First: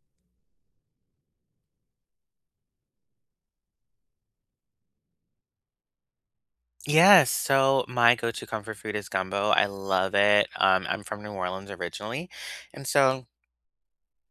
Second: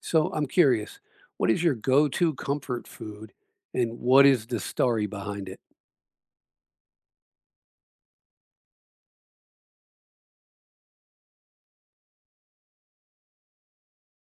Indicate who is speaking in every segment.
Speaker 1: So I'm curious, what is your go-to comfort food and what is the story behind it?
Speaker 2: Yes, so my go-to comfort food is gumbo. I love it. I'm from New Orleans originally, and so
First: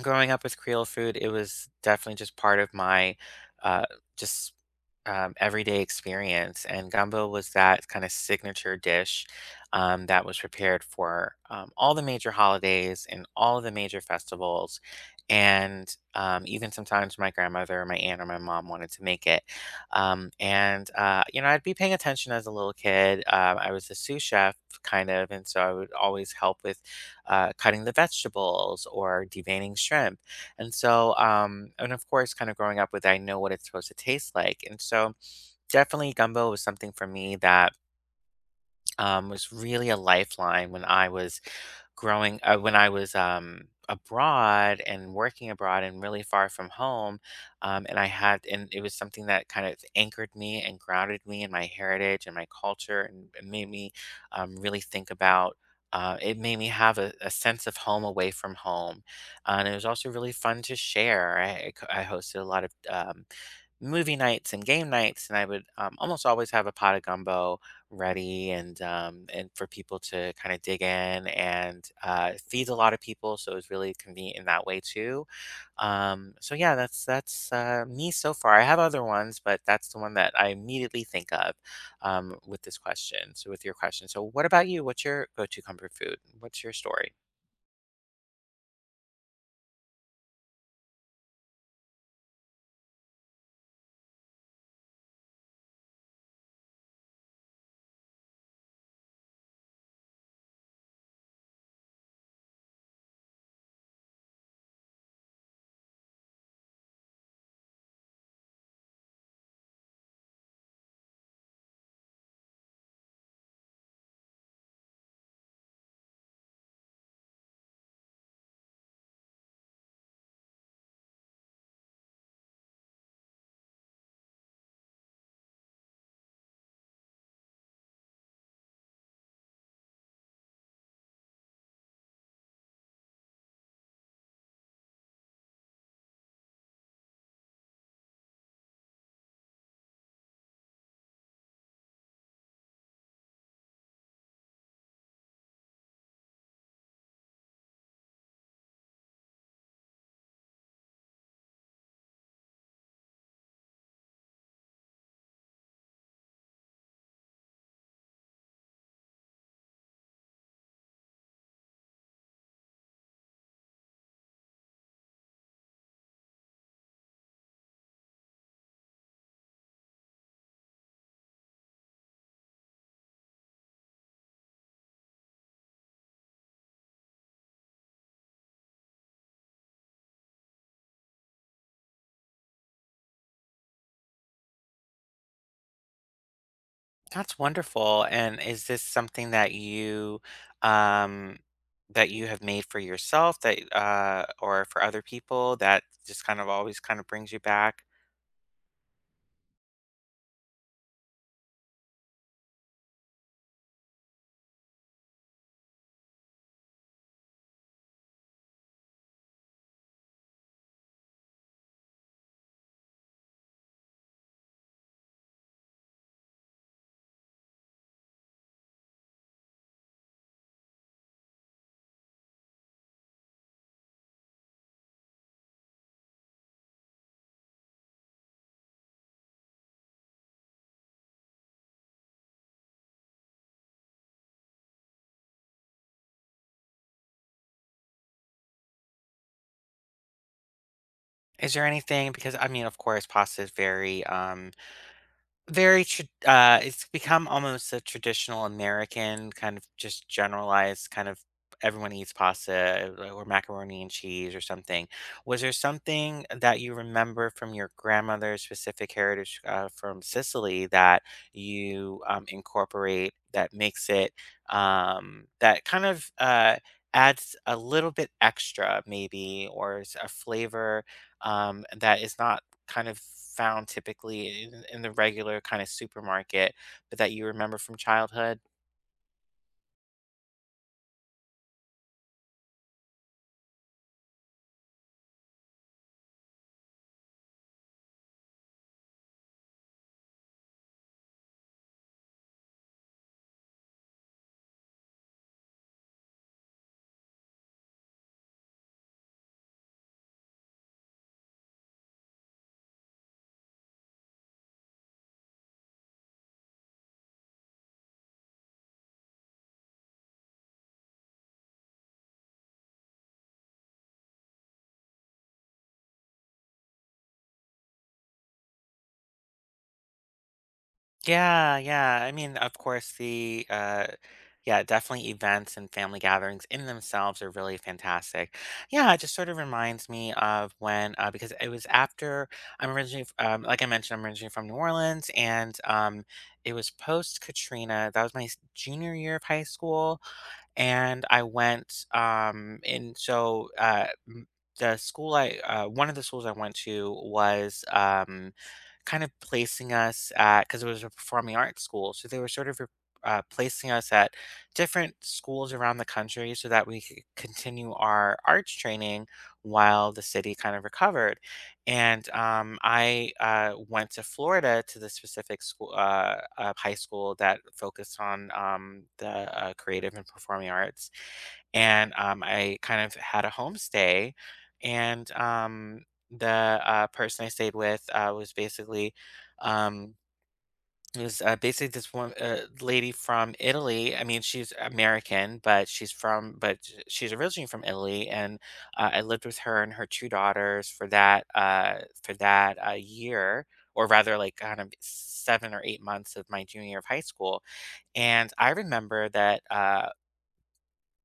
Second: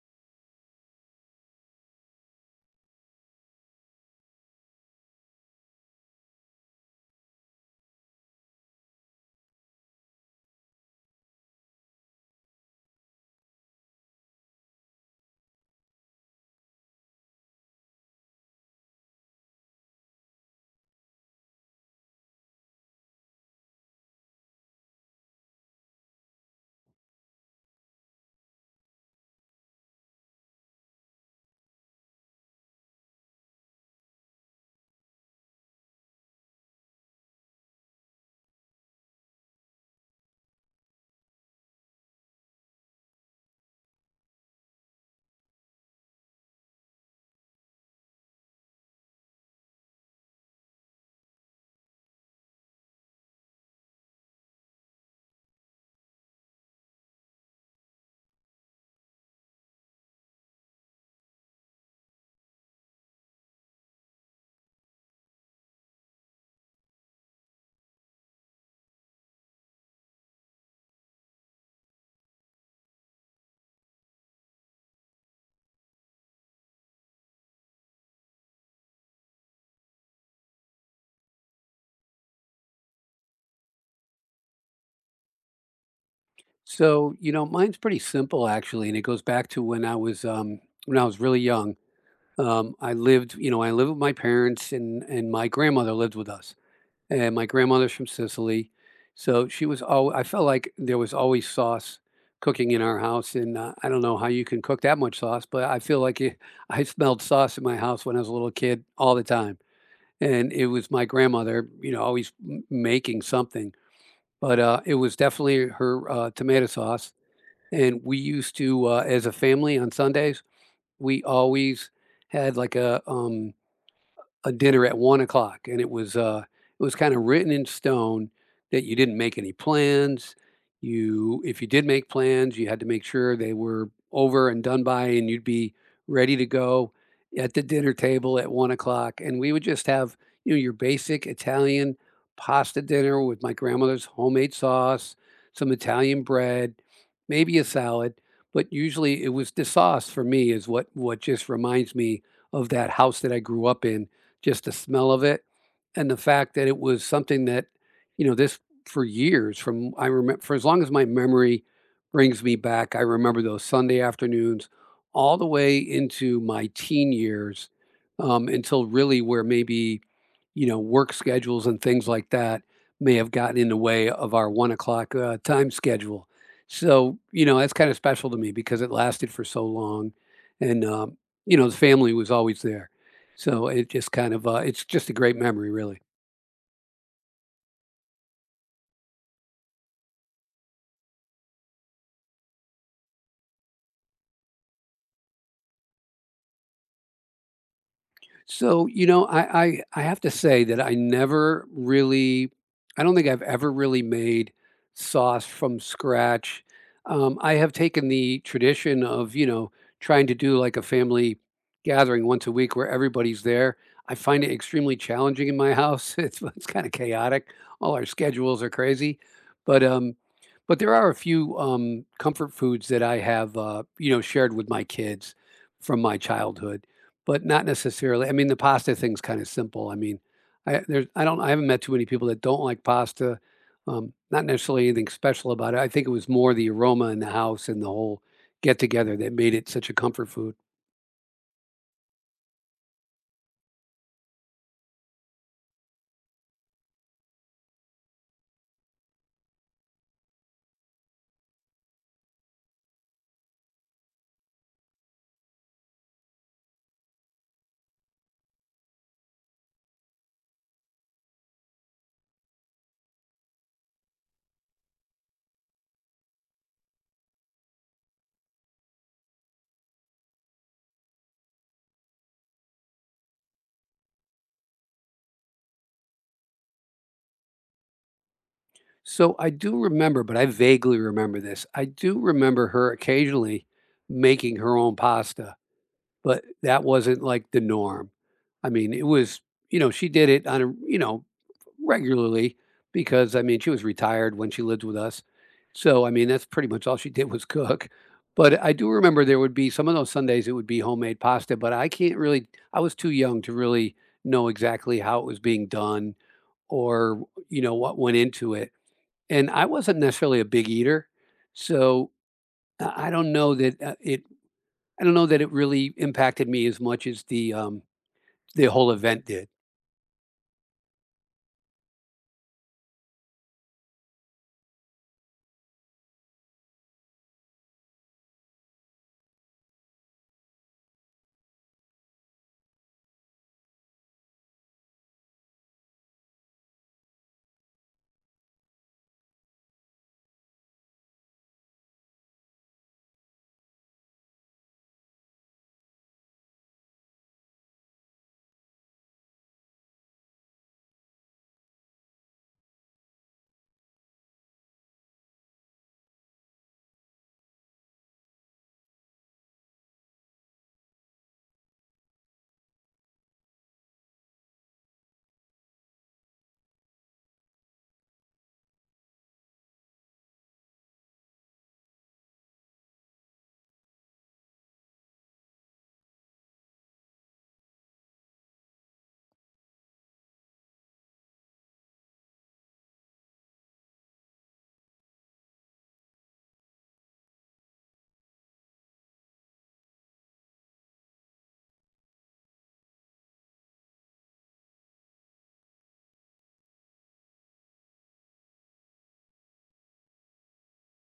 Speaker 2: growing up with Creole food, it was definitely just part of my, uh, just, everyday experience, and gumbo was that kinda signature dish, that was prepared for, all the major holidays and all of the major festivals, and, even sometimes my grandmother, my aunt, or my mom wanted to make it, I'd be paying attention as a little kid. I was a sous chef, kind of, and so I would always help with cutting the vegetables or deveining shrimp. And of course, kind of growing up with, I know what it's supposed to taste like. And so, definitely, gumbo was something for me that was really a lifeline when I was growing when I was abroad and working abroad and really far from home. And I had and it was something that kind of anchored me and grounded me in my heritage and my culture, and it made me really think about. It made me have a sense of home away from home. And it was also really fun to share. I hosted a lot of movie nights and game nights, and I would almost always have a pot of gumbo ready, and for people to kind of dig in, and it feeds a lot of people, so it was really convenient in that way too. So yeah, that's me so far. I have other ones, but that's the one that I immediately think of with this question. So with your question, so what about you? What's your go-to comfort food? What's your story?
Speaker 1: So, you know, mine's pretty simple actually, and it goes back to when I was really young. I lived, with my parents and my grandmother lived with us. And my grandmother's from Sicily. So she was all I felt like there was always sauce cooking in our house and I don't know how you can cook that much sauce, but I feel like it, I smelled sauce in my house when I was a little kid all the time and it was my grandmother, you know, always m making something, but, it was definitely her, tomato sauce, and we used to, as a family on Sundays, we always had like a dinner at 1 o'clock, and it was kinda written in stone that you didn't make any plans. You if you did make plans, you had to make sure they were over and done by, and you'd be ready to go at the dinner table at 1 o'clock. And we would just have, you know, your basic Italian pasta dinner with my grandmother's homemade sauce, some Italian bread, maybe a salad, but usually it was the sauce for me is what just reminds me of that house that I grew up in, just the smell of it, and the fact that it was something that, you know, this for years from I remember for as long as my memory brings me back, I remember those Sunday afternoons all the way into my teen years, until really where maybe, you know, work schedules and things like that may have gotten in the way of our 1 o'clock, time schedule. So, you know, that's kinda special to me because it lasted for so long, and, you know, the family was always there. So, it's just a great memory, really.
Speaker 2: That's wonderful, and is this something that um that you have made for yourself, or for other people, that just kind of always kind of brings you back?
Speaker 1: So, you know, I have to say that I never really, I don't think I've ever really made sauce from scratch. I have taken the tradition of trying to do like a family gathering once a week where everybody's there. I find it extremely challenging in my house. It's kind of chaotic. All our schedules are crazy, but there are a few comfort foods that I have shared with my kids from my childhood, but not necessarily. I mean, the pasta thing's kinda simple. I mean, I there's I don't I haven't met too many people that don't like pasta, not necessarily anything special about it, I think it was more the aroma in the house and the whole get-together that made it such a comfort food.
Speaker 2: Is there anything, because, I mean, of course, pasta is very, Very trad it's become almost a traditional American kind of just generalized kind of everyone eats pasta, or macaroni and cheese or something. Was there something that you remember from your grandmother's specific heritage, from Sicily, that you, incorporate, that makes it, that kind of, adds a little bit extra maybe, or is a flavor, that is not kind of found typically in the regular kind of supermarket, but that you remember from childhood?
Speaker 1: So, I do remember, but I vaguely remember this, I do remember her occasionally making her own pasta. But that wasn't like the norm. I mean, it was, you know, she did it on a, you know, regularly because I mean, she was retired when she lived with us. So, I mean, that's pretty much all she did was cook. But I do remember there would be some of those Sundays it would be homemade pasta, but I can't really I was too young to really know exactly how it was being done or, you know, what went into it. And I wasn't necessarily a big eater. So, I don't know that it really impacted me as much as the whole event did.
Speaker 2: Yeah, yeah. I mean, of course, the yeah, definitely events and family gatherings in themselves are really fantastic. Yeah, it just sort of reminds me of when because it was after I'm originally f- like I mentioned, I'm originally from New Orleans, and it was post Katrina. That was my junior year of high school, and I went, and so, m the school I one of the schools I went to was, kind of placing us at, because it was a performing arts school, so they were sort of placing us at different schools around the country so that we could continue our arts training while the city kind of recovered. And I went to Florida to the specific school, high school that focused on the creative and performing arts, and I kind of had a homestay, and the person I stayed with was basically um, it was basically this one lady from Italy. I mean, she's American, but she's originally from Italy, and I lived with her and her two daughters for that year. Or rather, like kind of 7 or 8 months of my junior year of high school, and I remember that.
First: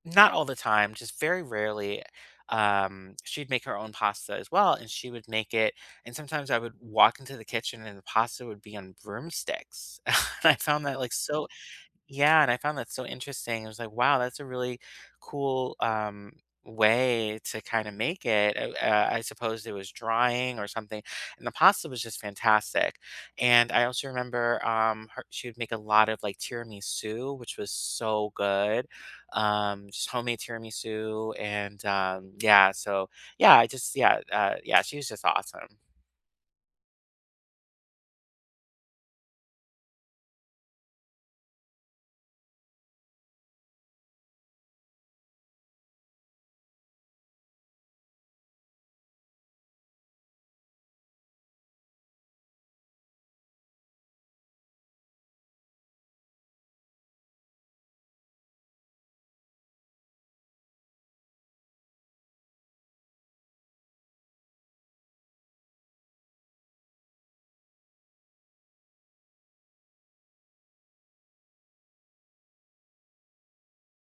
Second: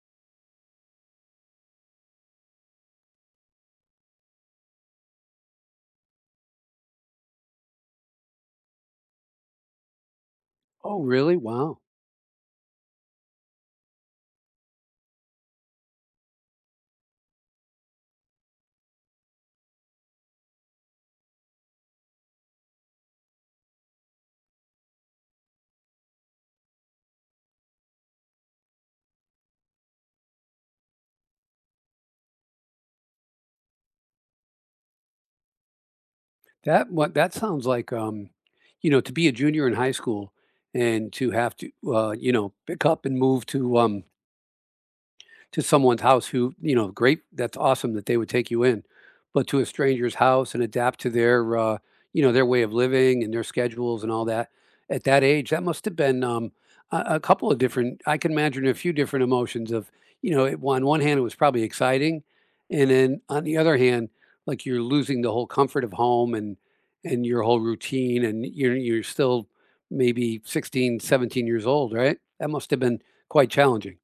Speaker 2: Not all the time, just very rarely. She'd make her own pasta as well, and she would make it. And sometimes I would walk into the kitchen, and the pasta would be on broomsticks. and I found that
Speaker 1: Oh,
Speaker 2: like
Speaker 1: really?
Speaker 2: so
Speaker 1: Wow.
Speaker 2: Yeah, and I found that so interesting. I was like, wow, that's a really cool, way to kind of make it. I suppose it was drying or something. And the pasta was just fantastic. And I also remember, she would make a lot of like tiramisu, which was so good. Just homemade tiramisu. And yeah, so yeah, she was just awesome.
Speaker 1: That what that sounds like, you know, to be a junior in high school and to have to, you know, pick up and move to someone's house who, you know, great, that's awesome that they would take you in. But to a stranger's house and adapt to their way of living and their schedules and all that. At that age, that must have been a couple of different. I can imagine a few different emotions of, you know, it, on one hand it was probably exciting, and then on the other hand, like you're losing the whole comfort of home and your whole routine, and you're still maybe 16, 17 years old, right? That must have been quite challenging.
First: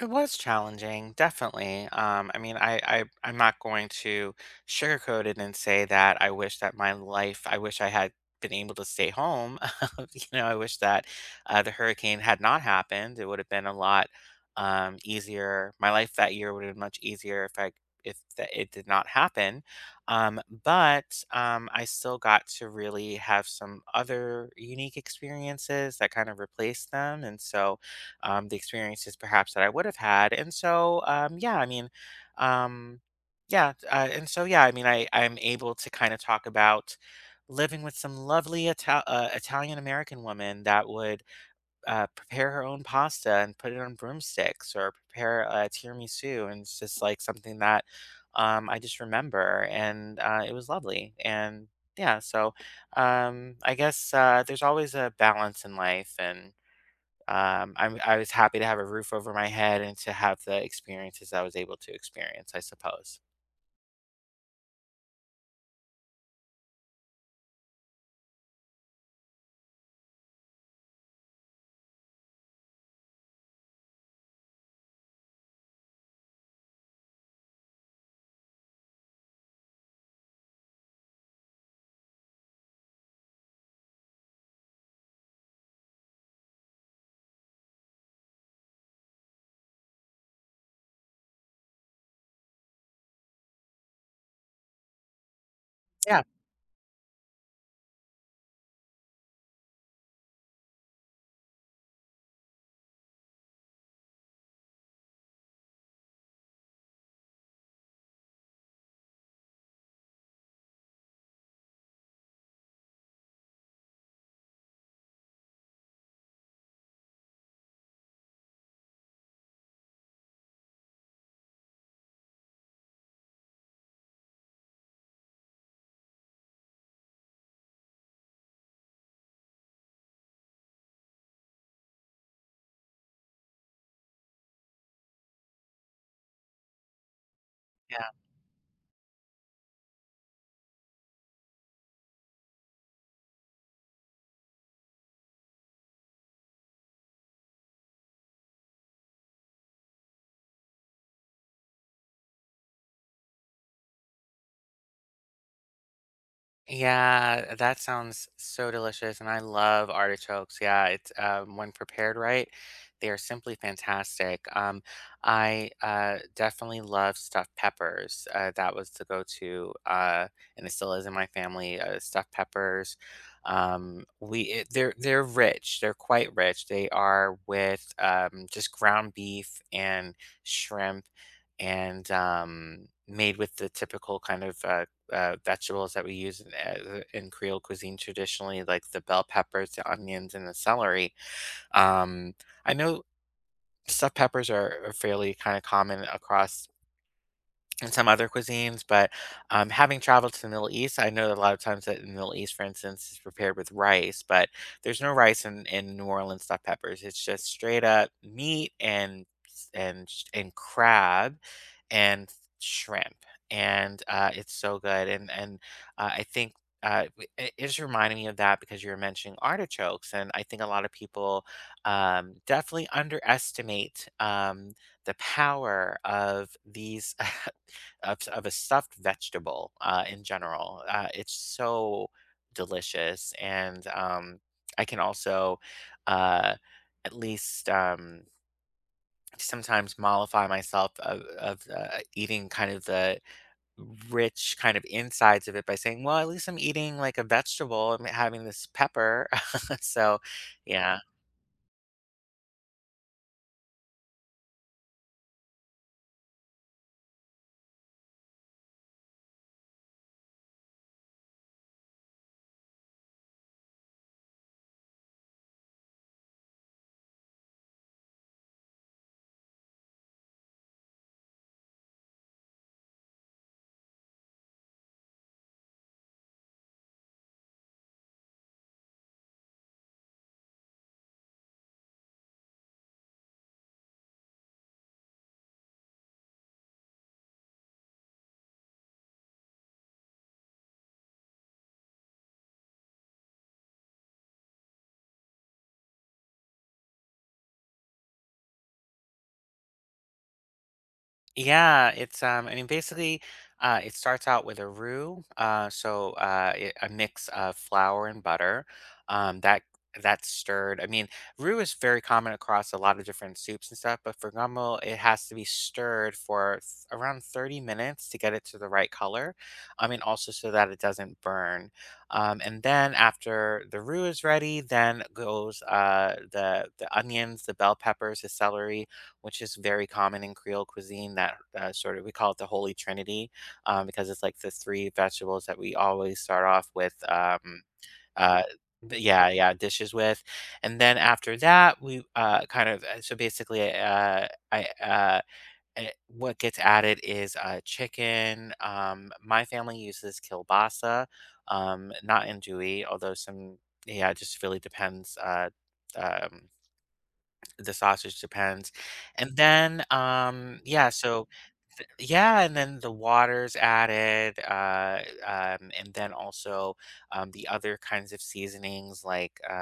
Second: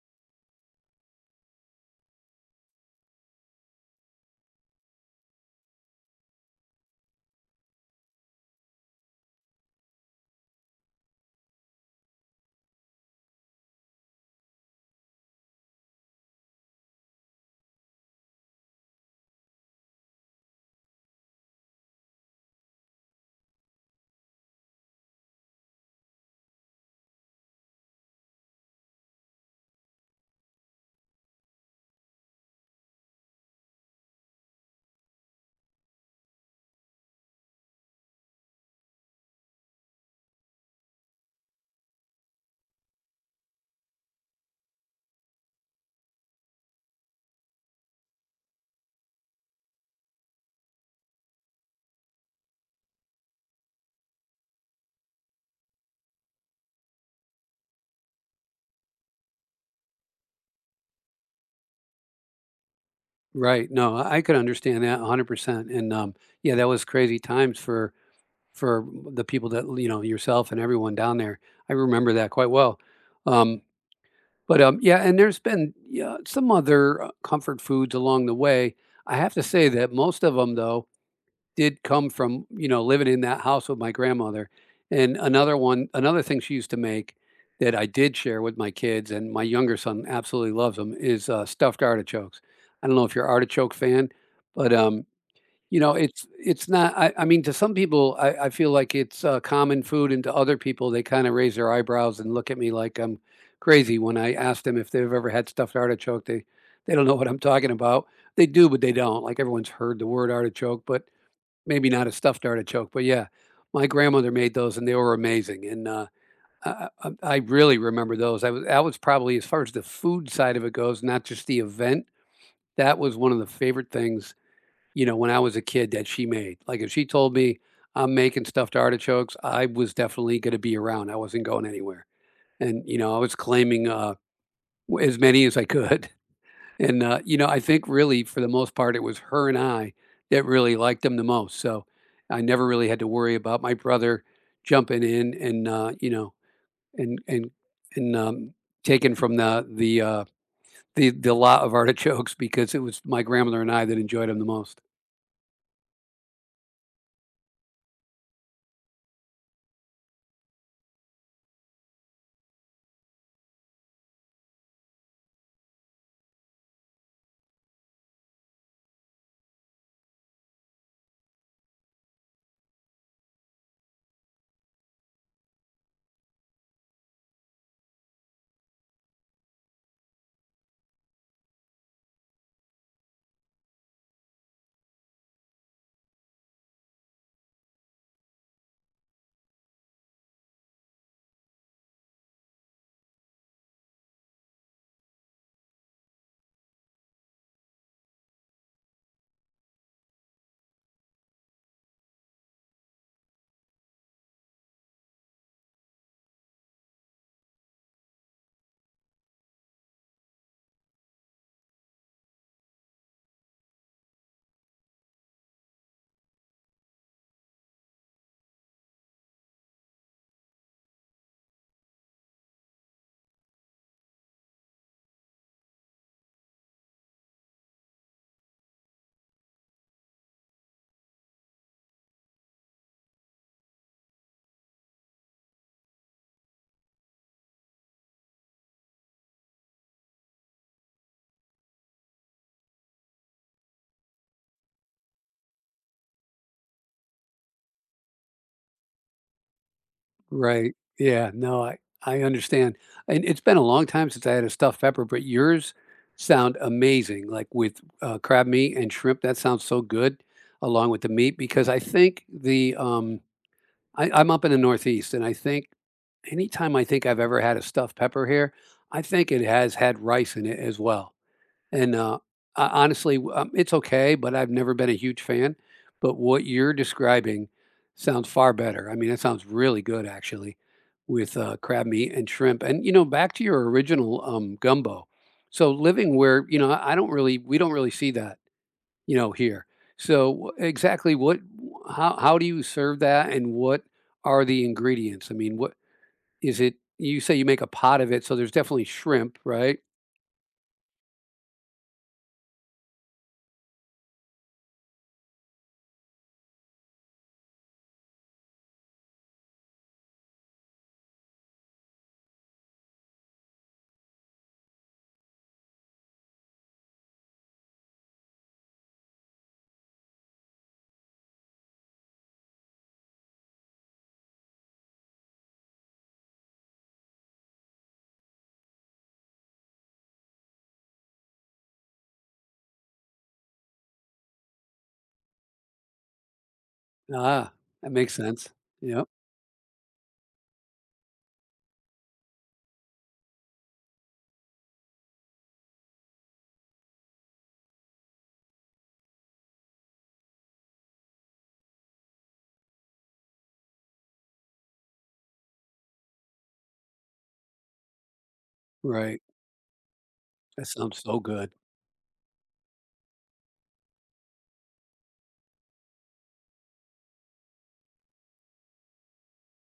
Speaker 2: It was challenging, definitely. I mean, I'm not going to sugarcoat it and say that I wish that my life, I wish I had been able to stay home. You know, I wish that the hurricane had not happened. It would have been a lot easier. My life that year would have been much easier if that it did not happen. But I still got to really have some other unique experiences that kind of replaced them. And so, the experiences perhaps that I would have had. And so, yeah, I mean, um, yeah, and so yeah, I mean, I'm able to kind of talk about living with some lovely Italian American woman, that would prepare her own pasta and put it on broomsticks, or prepare a tiramisu, and it's just like something that, I just remember, and it was lovely, and yeah, so I guess there's always a balance in life, and I was happy to have a roof over my head and to have the experiences I was able to experience, I suppose.
Speaker 1: Right, no, I could understand that 100%, and, yeah, that was crazy times for the people that, you know, yourself and everyone down there. I remember that quite well, um, but, yeah, and there's been, yeah, some other, comfort foods along the way. I have to say that most of them, though, did come from, you know, living in that house with my grandmother. And another thing she used to make that I did share with my kids, and my younger son absolutely loves them is, stuffed artichokes. I don't know if you're an artichoke fan, but, you know,
Speaker 2: Yeah.
Speaker 1: it's not I mean, to some people, I feel like it's, common food, and to other people, they kinda raise their eyebrows and look at me like I'm crazy when I ask them if they've ever had stuffed artichoke. They don't know what I'm talking about. They do, but they don't. Like, everyone's heard the word artichoke, but maybe not a stuffed artichoke, but yeah, my grandmother made those and they were amazing, and, I really remember those. I was that was probably, as far as the food side of it goes, not just the event, that was one of the favorite things, you know, when I was a kid that she made. Like, if she told me, "I'm making stuffed artichokes," I was definitely gonna be around. I wasn't going anywhere, and, you know, I was claiming, w as many as I could. And, you know, I think really for the most part, it was her and I that really liked him the most. So I never really had to worry about my brother jumping in and, and, and, and taken from the lot of artichokes because it was my grandmother and I that enjoyed him the most.
Speaker 2: Yeah, that sounds so delicious, and I love artichokes. Yeah, it's, when prepared right, they are simply fantastic. I definitely love stuffed peppers. That was the go-to, and it still is in my family. Stuffed peppers. They're rich. They're quite rich. They are with just ground beef and shrimp, and made with the typical kind of vegetables that we use in Creole cuisine traditionally, like the bell peppers, the onions, and the celery. Um, I know stuffed peppers are fairly kind of common across and some other cuisines, but having traveled to the Middle East, I know that a lot of times that in the Middle East, for instance, is prepared with rice, but there's no rice in New Orleans stuffed peppers. It's just straight up meat and crab and shrimp, and it's so good. And I think. It just reminded me of that because you were mentioning artichokes, and I think a lot of people, definitely underestimate, the power of these of a stuffed vegetable, in general. It's so delicious, and I can also uh, at least sometimes mollify myself of eating kind of the rich kind of insides of it by saying, well, at least I'm eating like a vegetable. I'm having this pepper, so
Speaker 1: Right.
Speaker 2: yeah.
Speaker 1: Yeah, no, I understand, and it's been a long time since I had a stuffed pepper, but yours sound amazing, like, with, crab meat and shrimp, that sounds so good along with the meat because I think the, I I'm up in the Northeast, and I think anytime I think I've ever had a stuffed pepper here, I think it has had rice in it as well. And, ho honestly, it's okay, but I've never been a huge fan, but what you're describing sounds far better. I mean, that sounds really good actually with, crab meat and shrimp, and, you know, back to your original, gumbo. So living where, you know, I don't really we don't really see that, you know, here. So exactly what, how do you serve that, and what are the ingredients? I mean, what is it, you say you make a pot of it, so there's definitely shrimp, right?
Speaker 2: Yeah, it's I mean, basically it starts out with a roux, a mix of flour and butter. Um that that's stirred. I mean, roux is very common across a lot of different soups and stuff, but for gumbo it has to be stirred for around 30 minutes to get it to the right color. I mean also so that it doesn't burn. And then after the roux is ready, then goes the onions, the bell peppers, the celery, which is very common in Creole cuisine. That, sort of, we call it the Holy Trinity, because it's like the three vegetables that we always start off with.
Speaker 1: Ah, that makes
Speaker 2: Uh,
Speaker 1: sense.
Speaker 2: but
Speaker 1: Yep.
Speaker 2: yeah, yeah, dishes with, and then after that we kind of so basically what gets added is chicken. My family uses kielbasa, not andouille, although some yeah, it just really depends. Um, the sausage depends.
Speaker 1: Right.
Speaker 2: And then,
Speaker 1: That
Speaker 2: yeah,
Speaker 1: sounds so
Speaker 2: so
Speaker 1: good.
Speaker 2: yeah, and then the water's added, and then also, the other kinds of seasonings like, uh,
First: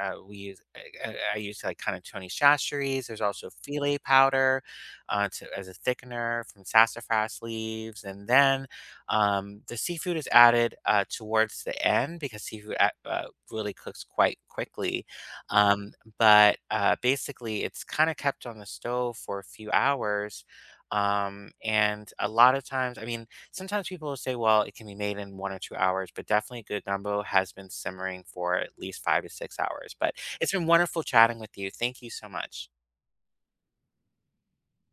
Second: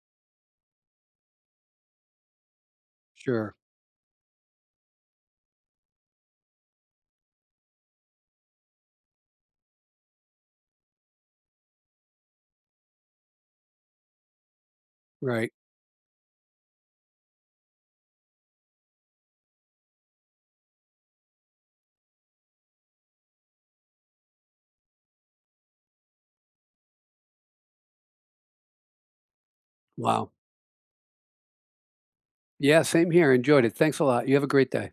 Speaker 2: uh, we use. I use like kind of Tony Chachere's. There's also
Speaker 1: Sure.
Speaker 2: filet powder as a thickener from sassafras leaves, and then the seafood is added towards the end because seafood really cooks quite quickly.
Speaker 1: Right.
Speaker 2: Um, but Basically, it's kind of kept on the stove for a few hours, and a lot of times, I mean, sometimes people will say, well, it can be made in 1 or 2 hours, but definitely good gumbo has been simmering for at least 5 to 6 hours. But
Speaker 1: Wow.
Speaker 2: it's been wonderful chatting with you. Thank you so much.
Speaker 1: Yeah, same here. Enjoyed it. Thanks a lot. You have a great day.